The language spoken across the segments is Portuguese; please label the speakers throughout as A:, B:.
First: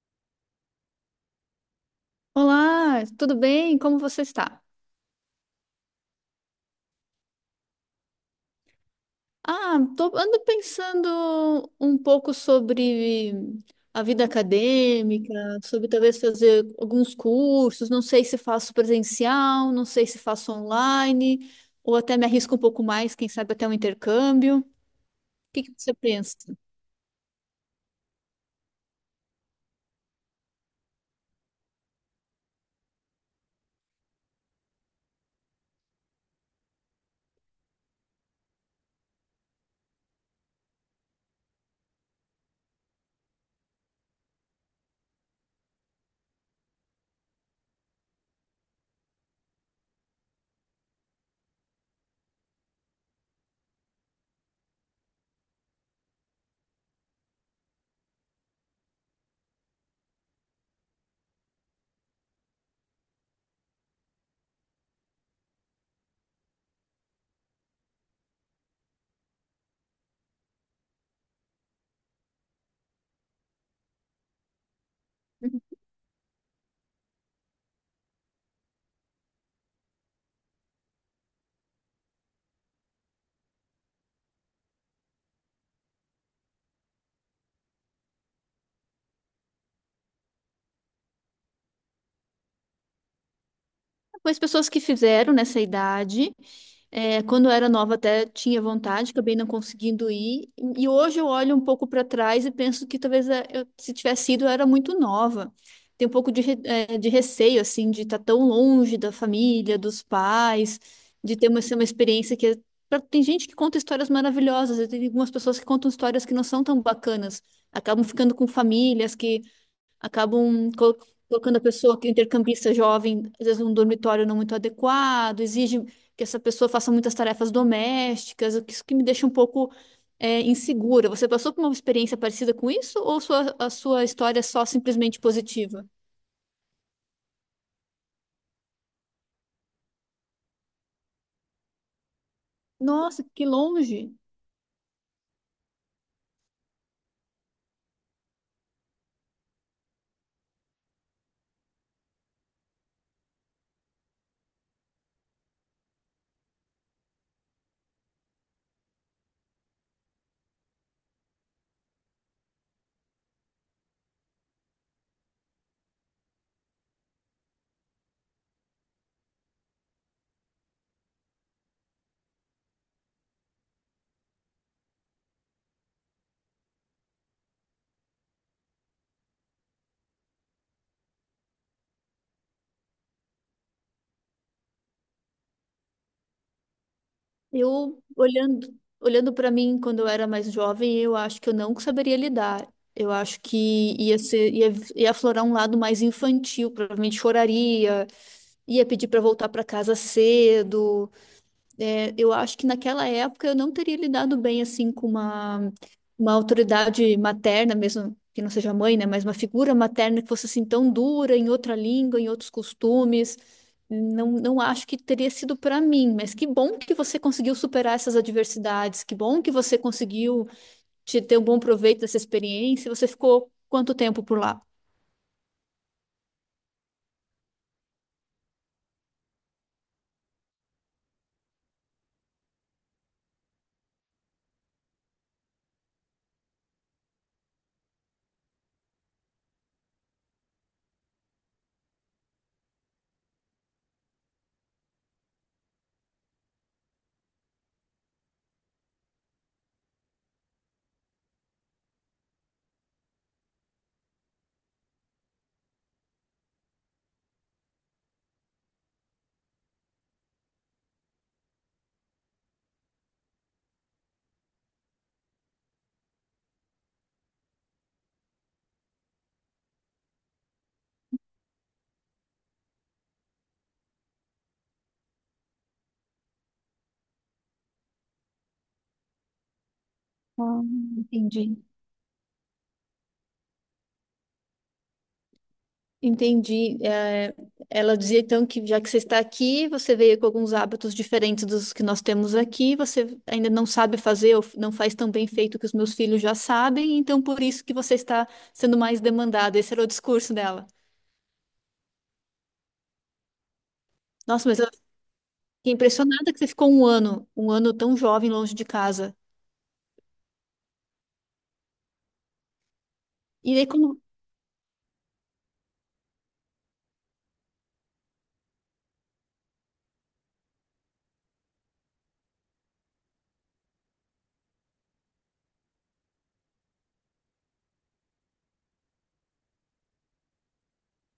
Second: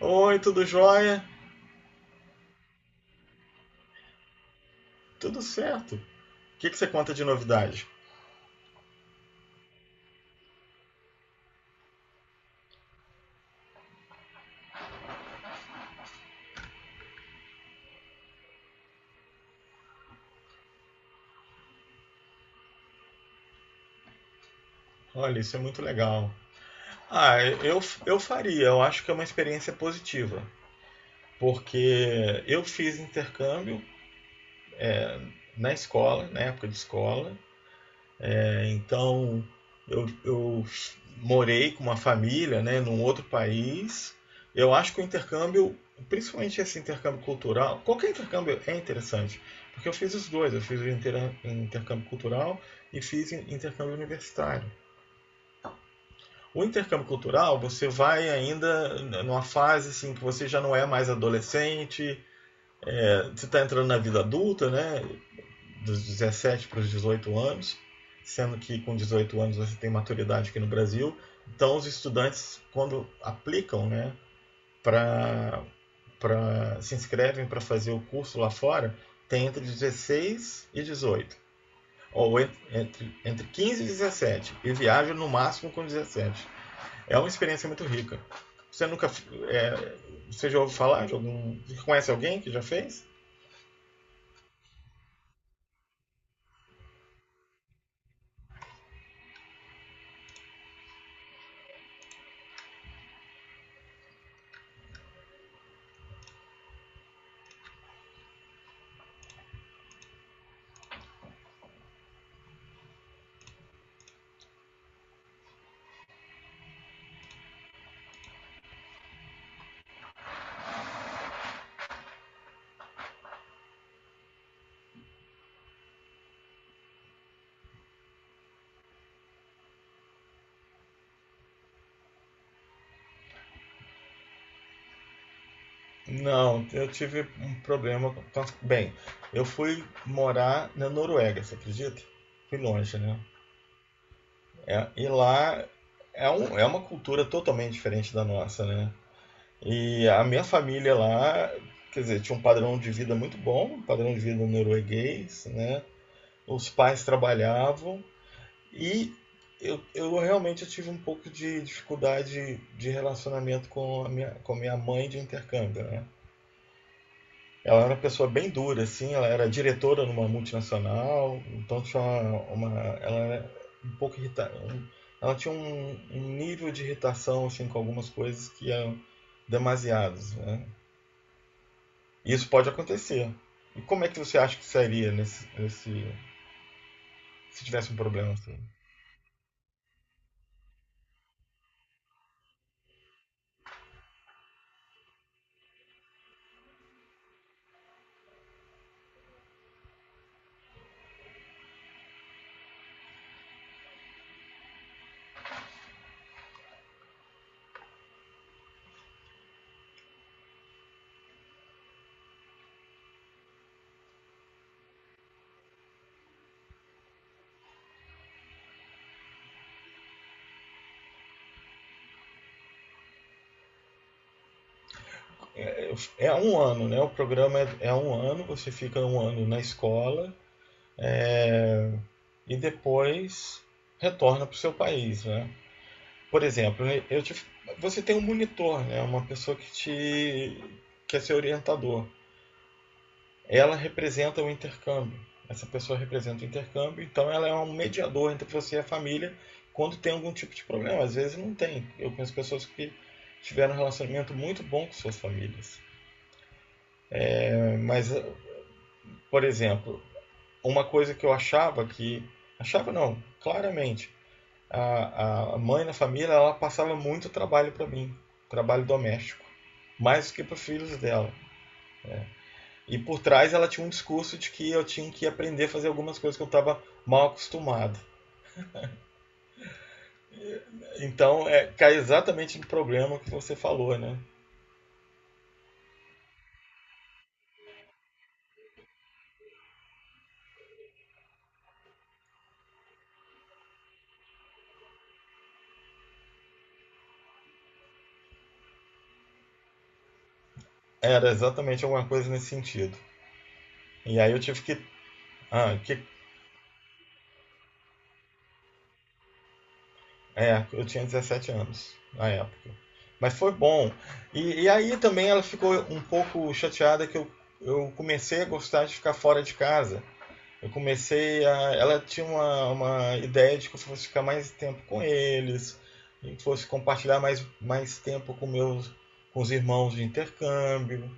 A: Oi, tudo jóia?
B: Olá, tudo bem? Como você está?
A: Tudo certo. O que você conta de novidade?
B: Ando pensando um pouco sobre a vida acadêmica, sobre talvez fazer alguns cursos, não sei se faço presencial, não sei se faço online, ou até me arrisco um pouco mais, quem sabe até um intercâmbio. O
A: Olha, isso é
B: que que
A: muito
B: você
A: legal.
B: pensa?
A: Ah, eu, eu faria, eu acho que é uma experiência positiva, porque eu fiz intercâmbio na escola, na época de escola. Então, eu morei com uma família, né, num outro país. Eu acho que o intercâmbio, principalmente esse intercâmbio cultural, qualquer intercâmbio é interessante, porque eu fiz os dois, eu fiz o intercâmbio cultural e fiz intercâmbio universitário. O intercâmbio cultural, você vai ainda numa fase assim que você já não é mais adolescente, você está entrando na vida adulta, né? Dos 17 para os 18 anos, sendo que com 18 anos você tem maturidade aqui no Brasil. Então, os estudantes, quando aplicam, né, pra, se inscrevem para fazer o curso lá fora, tem entre 16 e 18. Ou entre 15 e 17. E viajam no máximo com 17. É uma experiência muito rica. Você nunca. É, você já ouviu falar de algum. Conhece alguém que já fez?
B: Mas pessoas que fizeram nessa idade, quando eu era nova até tinha vontade, acabei não conseguindo ir. E hoje eu olho um pouco para trás e penso que talvez, se tivesse ido eu era muito nova. Tem um pouco de, de receio, assim, de estar tão longe da família, dos pais, de ter ser uma experiência que... Tem gente que conta histórias maravilhosas, e tem algumas pessoas que contam histórias que não são tão bacanas, acabam ficando com famílias que acabam colo- colocando a pessoa que é intercambista jovem, às vezes num dormitório não muito adequado, exige que essa pessoa faça muitas tarefas domésticas, isso que me deixa um pouco insegura. Você passou por uma experiência parecida com isso ou a sua história é só simplesmente positiva?
A: Não, eu tive um problema. Com Bem, eu fui morar na Noruega, você acredita? Fui longe, né?
B: Nossa, que longe!
A: É, e lá é, é uma cultura totalmente diferente da nossa, né? E a minha família lá, quer dizer, tinha um padrão de vida muito bom, um padrão de vida norueguês, né? Os pais trabalhavam e eu realmente tive um pouco de dificuldade de relacionamento com a minha mãe de intercâmbio, né? Ela era uma pessoa bem dura, assim, ela era diretora numa multinacional, então tinha uma, ela era um pouco irritada. Ela tinha um nível de irritação assim, com algumas coisas que eram demasiados, né? E isso pode acontecer. E como é que você acha que seria se tivesse um
B: Eu
A: problema assim?
B: olhando, olhando para mim quando eu era mais jovem, eu acho que eu não saberia lidar. Eu acho que ia aflorar um lado mais infantil, provavelmente choraria, ia pedir para voltar para casa cedo. É, eu acho que naquela época eu não teria lidado bem assim com uma autoridade materna, mesmo que não seja mãe, né? Mas uma figura materna que fosse assim tão dura em outra língua, em outros costumes. Não, não acho que teria sido para mim, mas que bom que você conseguiu superar essas adversidades, que bom que você conseguiu te ter um bom proveito dessa experiência. Você ficou quanto tempo por lá?
A: É um ano, né? O programa é um ano, você fica um ano na escola e depois retorna para o seu país, né? Por exemplo, né, você tem um monitor, né? Uma pessoa que é seu orientador. Ela representa o intercâmbio. Essa pessoa representa o intercâmbio, então ela é um mediador entre você e a família quando tem algum tipo de problema. Às vezes não tem. Eu conheço pessoas que tiveram um relacionamento muito bom com suas famílias. É, mas, por exemplo, uma coisa que eu achava que. Achava não, claramente. A mãe na família ela passava muito trabalho para mim, trabalho doméstico, mais do que para os filhos dela. E por trás ela tinha um discurso de que eu tinha que aprender a fazer algumas coisas que eu estava mal acostumado.
B: Ah,
A: Então
B: entendi.
A: é, cai exatamente no problema que você falou, né?
B: Entendi. É, ela dizia então que já que você está aqui, você veio com alguns hábitos diferentes dos que nós temos aqui, você ainda não sabe fazer ou não faz tão bem feito que os meus filhos já sabem, então por isso que você está sendo mais demandada. Esse era o discurso dela.
A: Era exatamente alguma coisa nesse sentido. E aí eu
B: Nossa, mas
A: tive
B: eu
A: que,
B: fiquei
A: ah, que
B: impressionada que você ficou um ano tão jovem longe de casa.
A: eu tinha 17 anos na época. Mas
B: E
A: foi
B: aí, como?
A: bom. E aí também ela ficou um pouco chateada que eu comecei a gostar de ficar fora de casa. Eu comecei a. Ela tinha uma ideia de que eu fosse ficar mais tempo com eles, e fosse compartilhar mais, mais tempo com meus com os irmãos de intercâmbio,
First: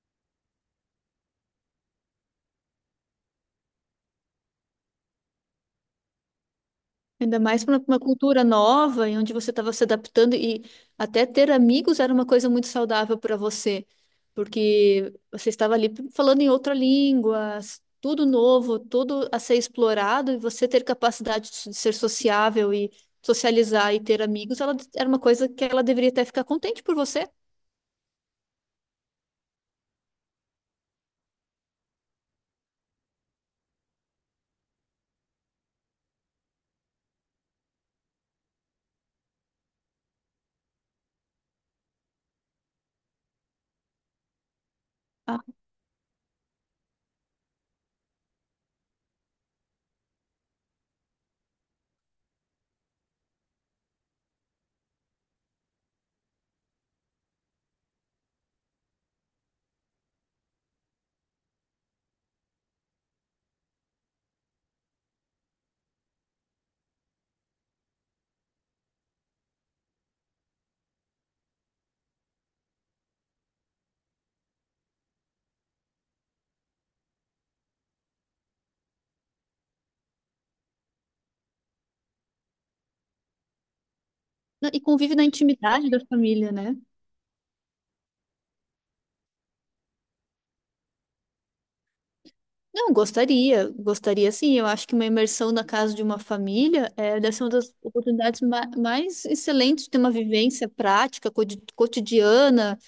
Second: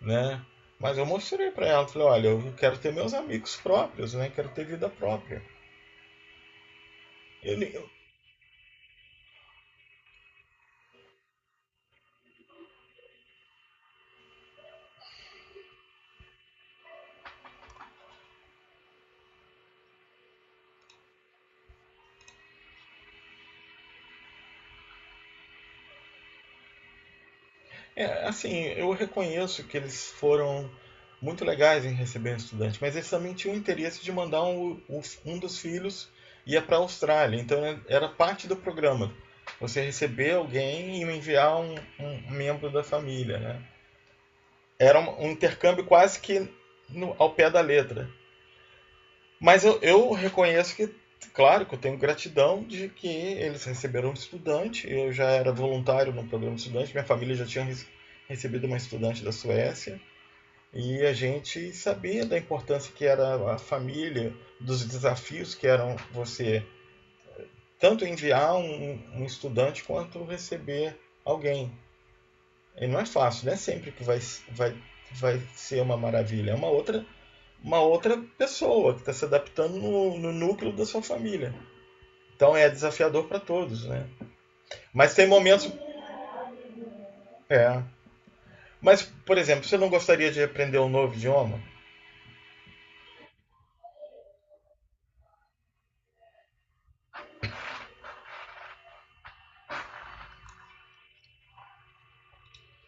A: né? Mas eu mostrei para ela, falei, olha, eu quero ter meus amigos próprios, né? Quero ter vida própria.
B: Ainda mais
A: Ele,
B: para uma cultura nova, em onde você estava se adaptando e até ter amigos era uma coisa muito saudável para você, porque você estava ali falando em outra língua, tudo novo, tudo a ser explorado, e você ter capacidade de de ser sociável e socializar e ter amigos, era uma coisa que ela deveria até ficar contente por você.
A: É, assim, eu reconheço que eles foram muito legais em receber um estudante, mas eles também tinham o interesse de mandar um dos filhos ia para a Austrália, então né, era parte do programa. Você receber alguém e enviar um membro da família, né? Era um
B: Ah,
A: intercâmbio quase que no, ao pé da letra. Mas eu reconheço que, claro, que eu tenho gratidão de que eles receberam um estudante. Eu já era voluntário no programa de estudante, minha família já tinha recebido uma estudante da Suécia. E a gente sabia da importância que era a família, dos desafios que eram você tanto enviar um estudante quanto receber alguém. E não é fácil, não é sempre que vai, vai ser uma maravilha. É uma uma outra pessoa que está se adaptando no núcleo da sua família. Então é desafiador para todos, né?
B: e
A: Mas
B: convive na
A: tem momentos.
B: intimidade da família, né?
A: É. Mas, por exemplo, você não gostaria de aprender um novo idioma?
B: Não, gostaria, gostaria sim. Eu acho que uma imersão na casa de uma família é, deve ser uma das oportunidades mais excelentes de ter uma vivência prática, cotidiana,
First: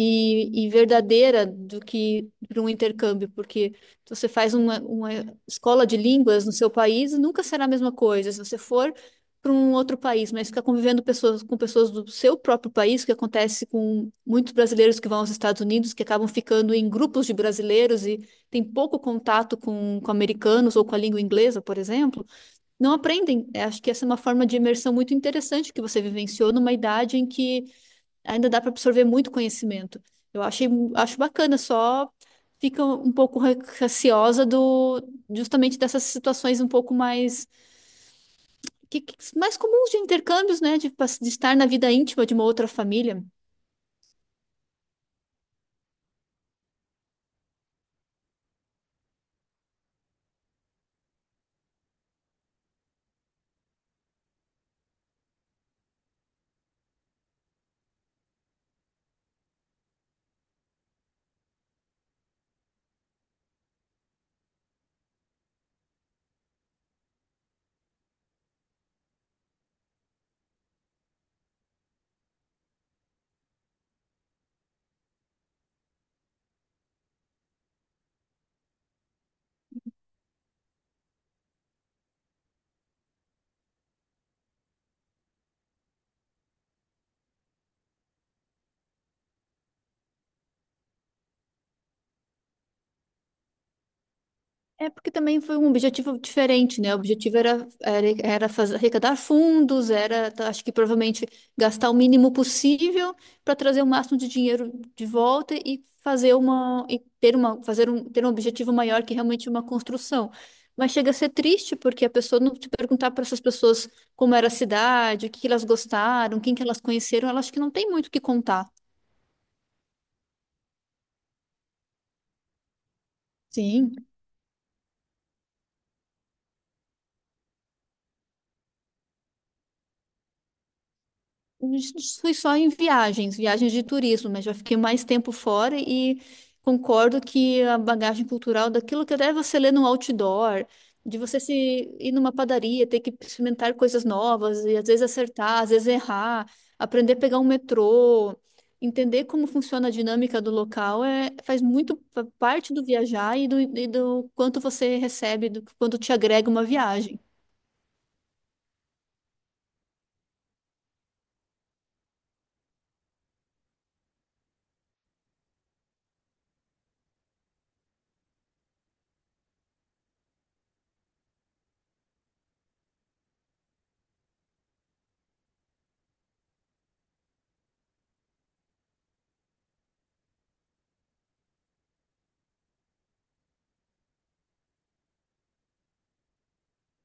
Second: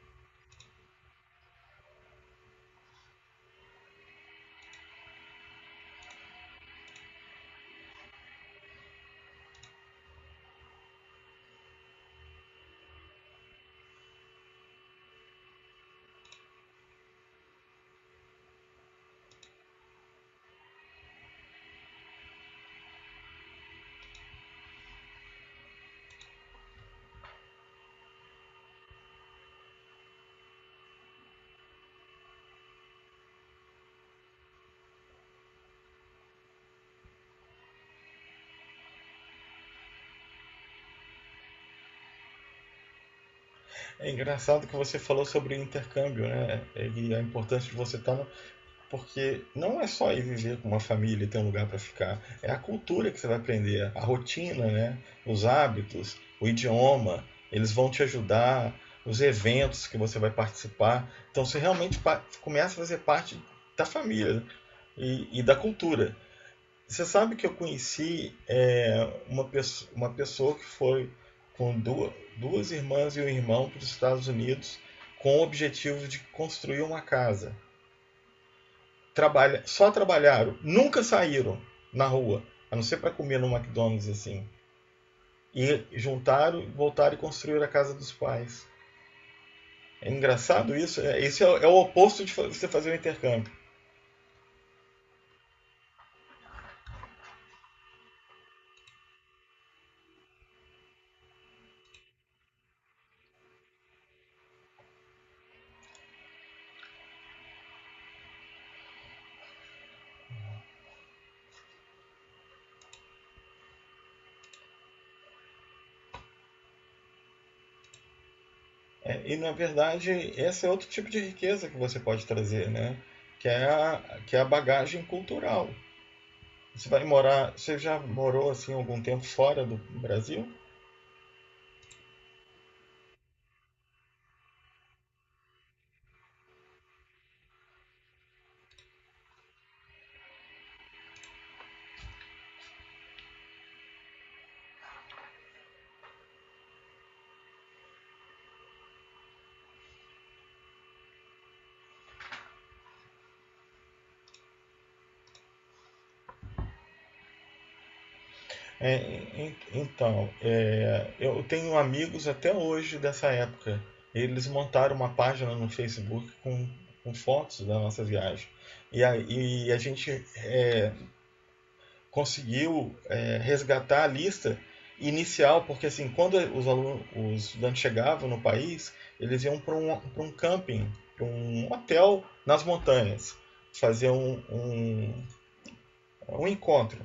B: e verdadeira do que para um intercâmbio, porque se você faz uma escola de línguas no seu país, nunca será a mesma coisa. Se você for para um outro país, mas ficar convivendo pessoas, com pessoas do seu próprio país, que acontece com muitos brasileiros que vão aos Estados Unidos, que acabam ficando em grupos de brasileiros e tem pouco contato com americanos ou com a língua inglesa, por exemplo, não aprendem. Eu acho que essa é uma forma de imersão muito interessante que você vivenciou numa idade em que ainda dá para absorver muito conhecimento. Eu achei, acho bacana, só fica um pouco receosa do justamente dessas situações um pouco mais mais comuns de intercâmbios, né, de estar na vida íntima de uma outra família.
A: É engraçado que você falou sobre o intercâmbio, né? E a importância de você estar. No... Porque não é só ir viver com uma família e ter um lugar para ficar. É a cultura que você vai aprender, a rotina, né? Os hábitos, o idioma. Eles vão te ajudar, os eventos que você vai participar. Então você realmente começa a fazer parte da família, né? E da cultura. Você sabe que eu conheci é, uma pessoa que foi com duas irmãs e um irmão para os Estados Unidos com o objetivo de construir uma casa. Só trabalharam, nunca saíram na rua, a não ser para comer no McDonald's assim. E juntaram, voltaram e construíram a casa dos pais. É engraçado isso. É o oposto de você fazer um intercâmbio.
B: É porque também foi um objetivo diferente, né? O objetivo era fazer, arrecadar fundos, acho que provavelmente gastar o mínimo possível para trazer o máximo de dinheiro de volta e fazer uma e ter uma fazer um ter um objetivo maior que realmente uma construção. Mas chega a ser triste porque a pessoa não te perguntar para essas pessoas como era a cidade, o que que elas gostaram, quem que elas conheceram, elas acho que não tem muito o que contar.
A: É, e na verdade, esse é outro tipo de riqueza que você pode trazer, né? Que é
B: Sim.
A: que é a bagagem cultural. Você já morou assim algum tempo fora do Brasil?
B: Fui só em viagens, viagens de turismo, mas já fiquei mais tempo fora e concordo que a bagagem cultural daquilo que até você lê no outdoor, de você se ir numa padaria, ter que experimentar coisas novas e às vezes acertar, às vezes errar, aprender a pegar um metrô, entender como funciona a dinâmica do local, é, faz muito parte do viajar e e do quanto você recebe, do quanto te agrega uma viagem.
A: É, então, é, eu tenho amigos até hoje dessa época. Eles montaram uma página no Facebook com fotos da nossa viagem. E a gente conseguiu é, resgatar a lista inicial, porque assim, quando alunos, os estudantes chegavam no país, eles iam para para um camping, para um hotel nas montanhas, fazer um encontro.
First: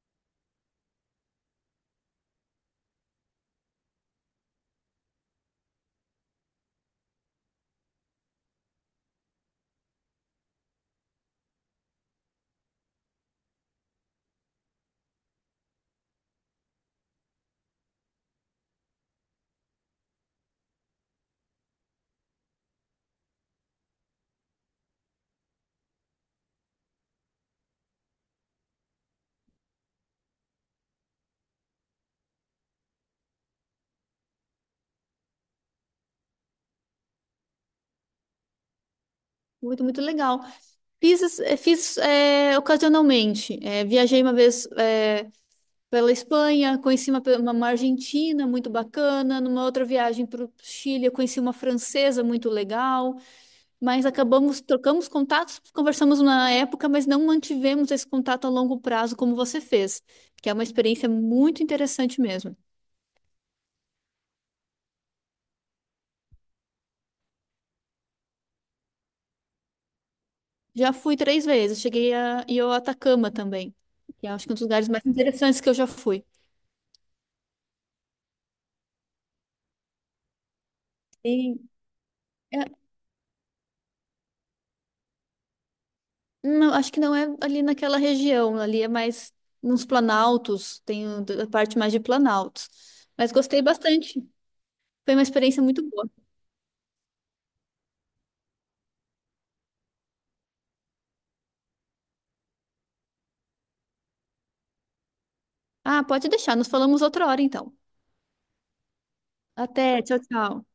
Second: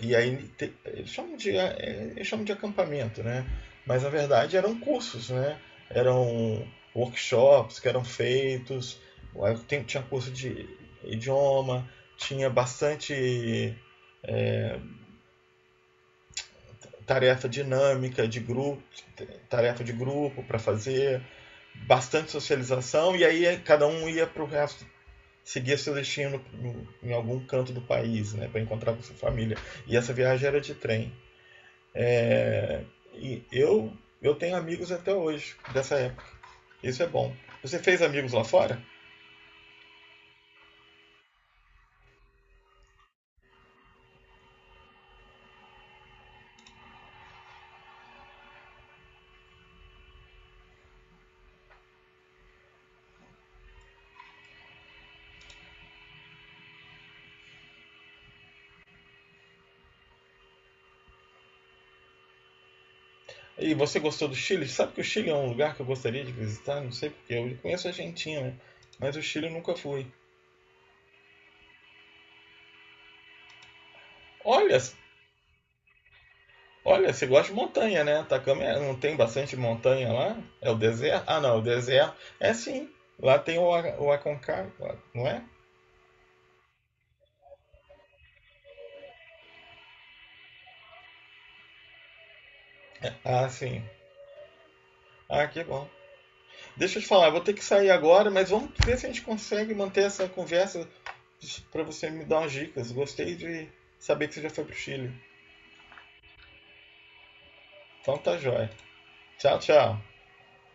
A: E aí eles chamam de acampamento, né? Mas na verdade eram cursos, né? Eram workshops que eram feitos, tinha curso de idioma, tinha bastante tarefa dinâmica de grupo, tarefa de grupo para fazer, bastante socialização e aí cada um ia para o resto seguia seu destino em algum canto do país, né, para encontrar com sua família. E essa viagem era de trem. É, e eu tenho amigos até hoje dessa época. Isso é bom. Você fez amigos lá fora?
B: Muito, muito legal. Fiz ocasionalmente. Viajei uma vez pela Espanha, conheci uma argentina muito bacana. Numa outra viagem para o Chile, eu conheci uma francesa muito legal. Mas acabamos, trocamos contatos, conversamos na época, mas não mantivemos esse contato a longo prazo como você fez, que é uma experiência muito interessante mesmo.
A: E você gostou do Chile? Sabe que o Chile é um lugar que eu gostaria de visitar? Não sei porque eu conheço a Argentina, né? Mas o Chile eu nunca fui.
B: Já fui 3 vezes, cheguei a, e eu Atacama também, que é, acho que é um dos
A: Olha,
B: lugares mais interessantes que eu já fui.
A: Olha, você gosta de montanha, né? Atacama não tem bastante montanha lá? É o deserto? Ah, não, o
B: Sim.
A: deserto. É sim. Lá tem o Aconcagua, não é?
B: Não, acho que não é ali naquela região, ali é mais nos planaltos, tem a parte mais de planaltos. Mas
A: Ah,
B: gostei
A: sim.
B: bastante. Foi uma
A: Ah, que
B: experiência
A: bom.
B: muito boa.
A: Deixa eu te falar, eu vou ter que sair agora, mas vamos ver se a gente consegue manter essa conversa para você me dar umas dicas. Gostei de saber que você já foi pro Chile.
B: Ah, pode deixar, nos falamos outra hora então.
A: Então tá joia. Tchau,
B: Até,
A: tchau.
B: tchau, tchau.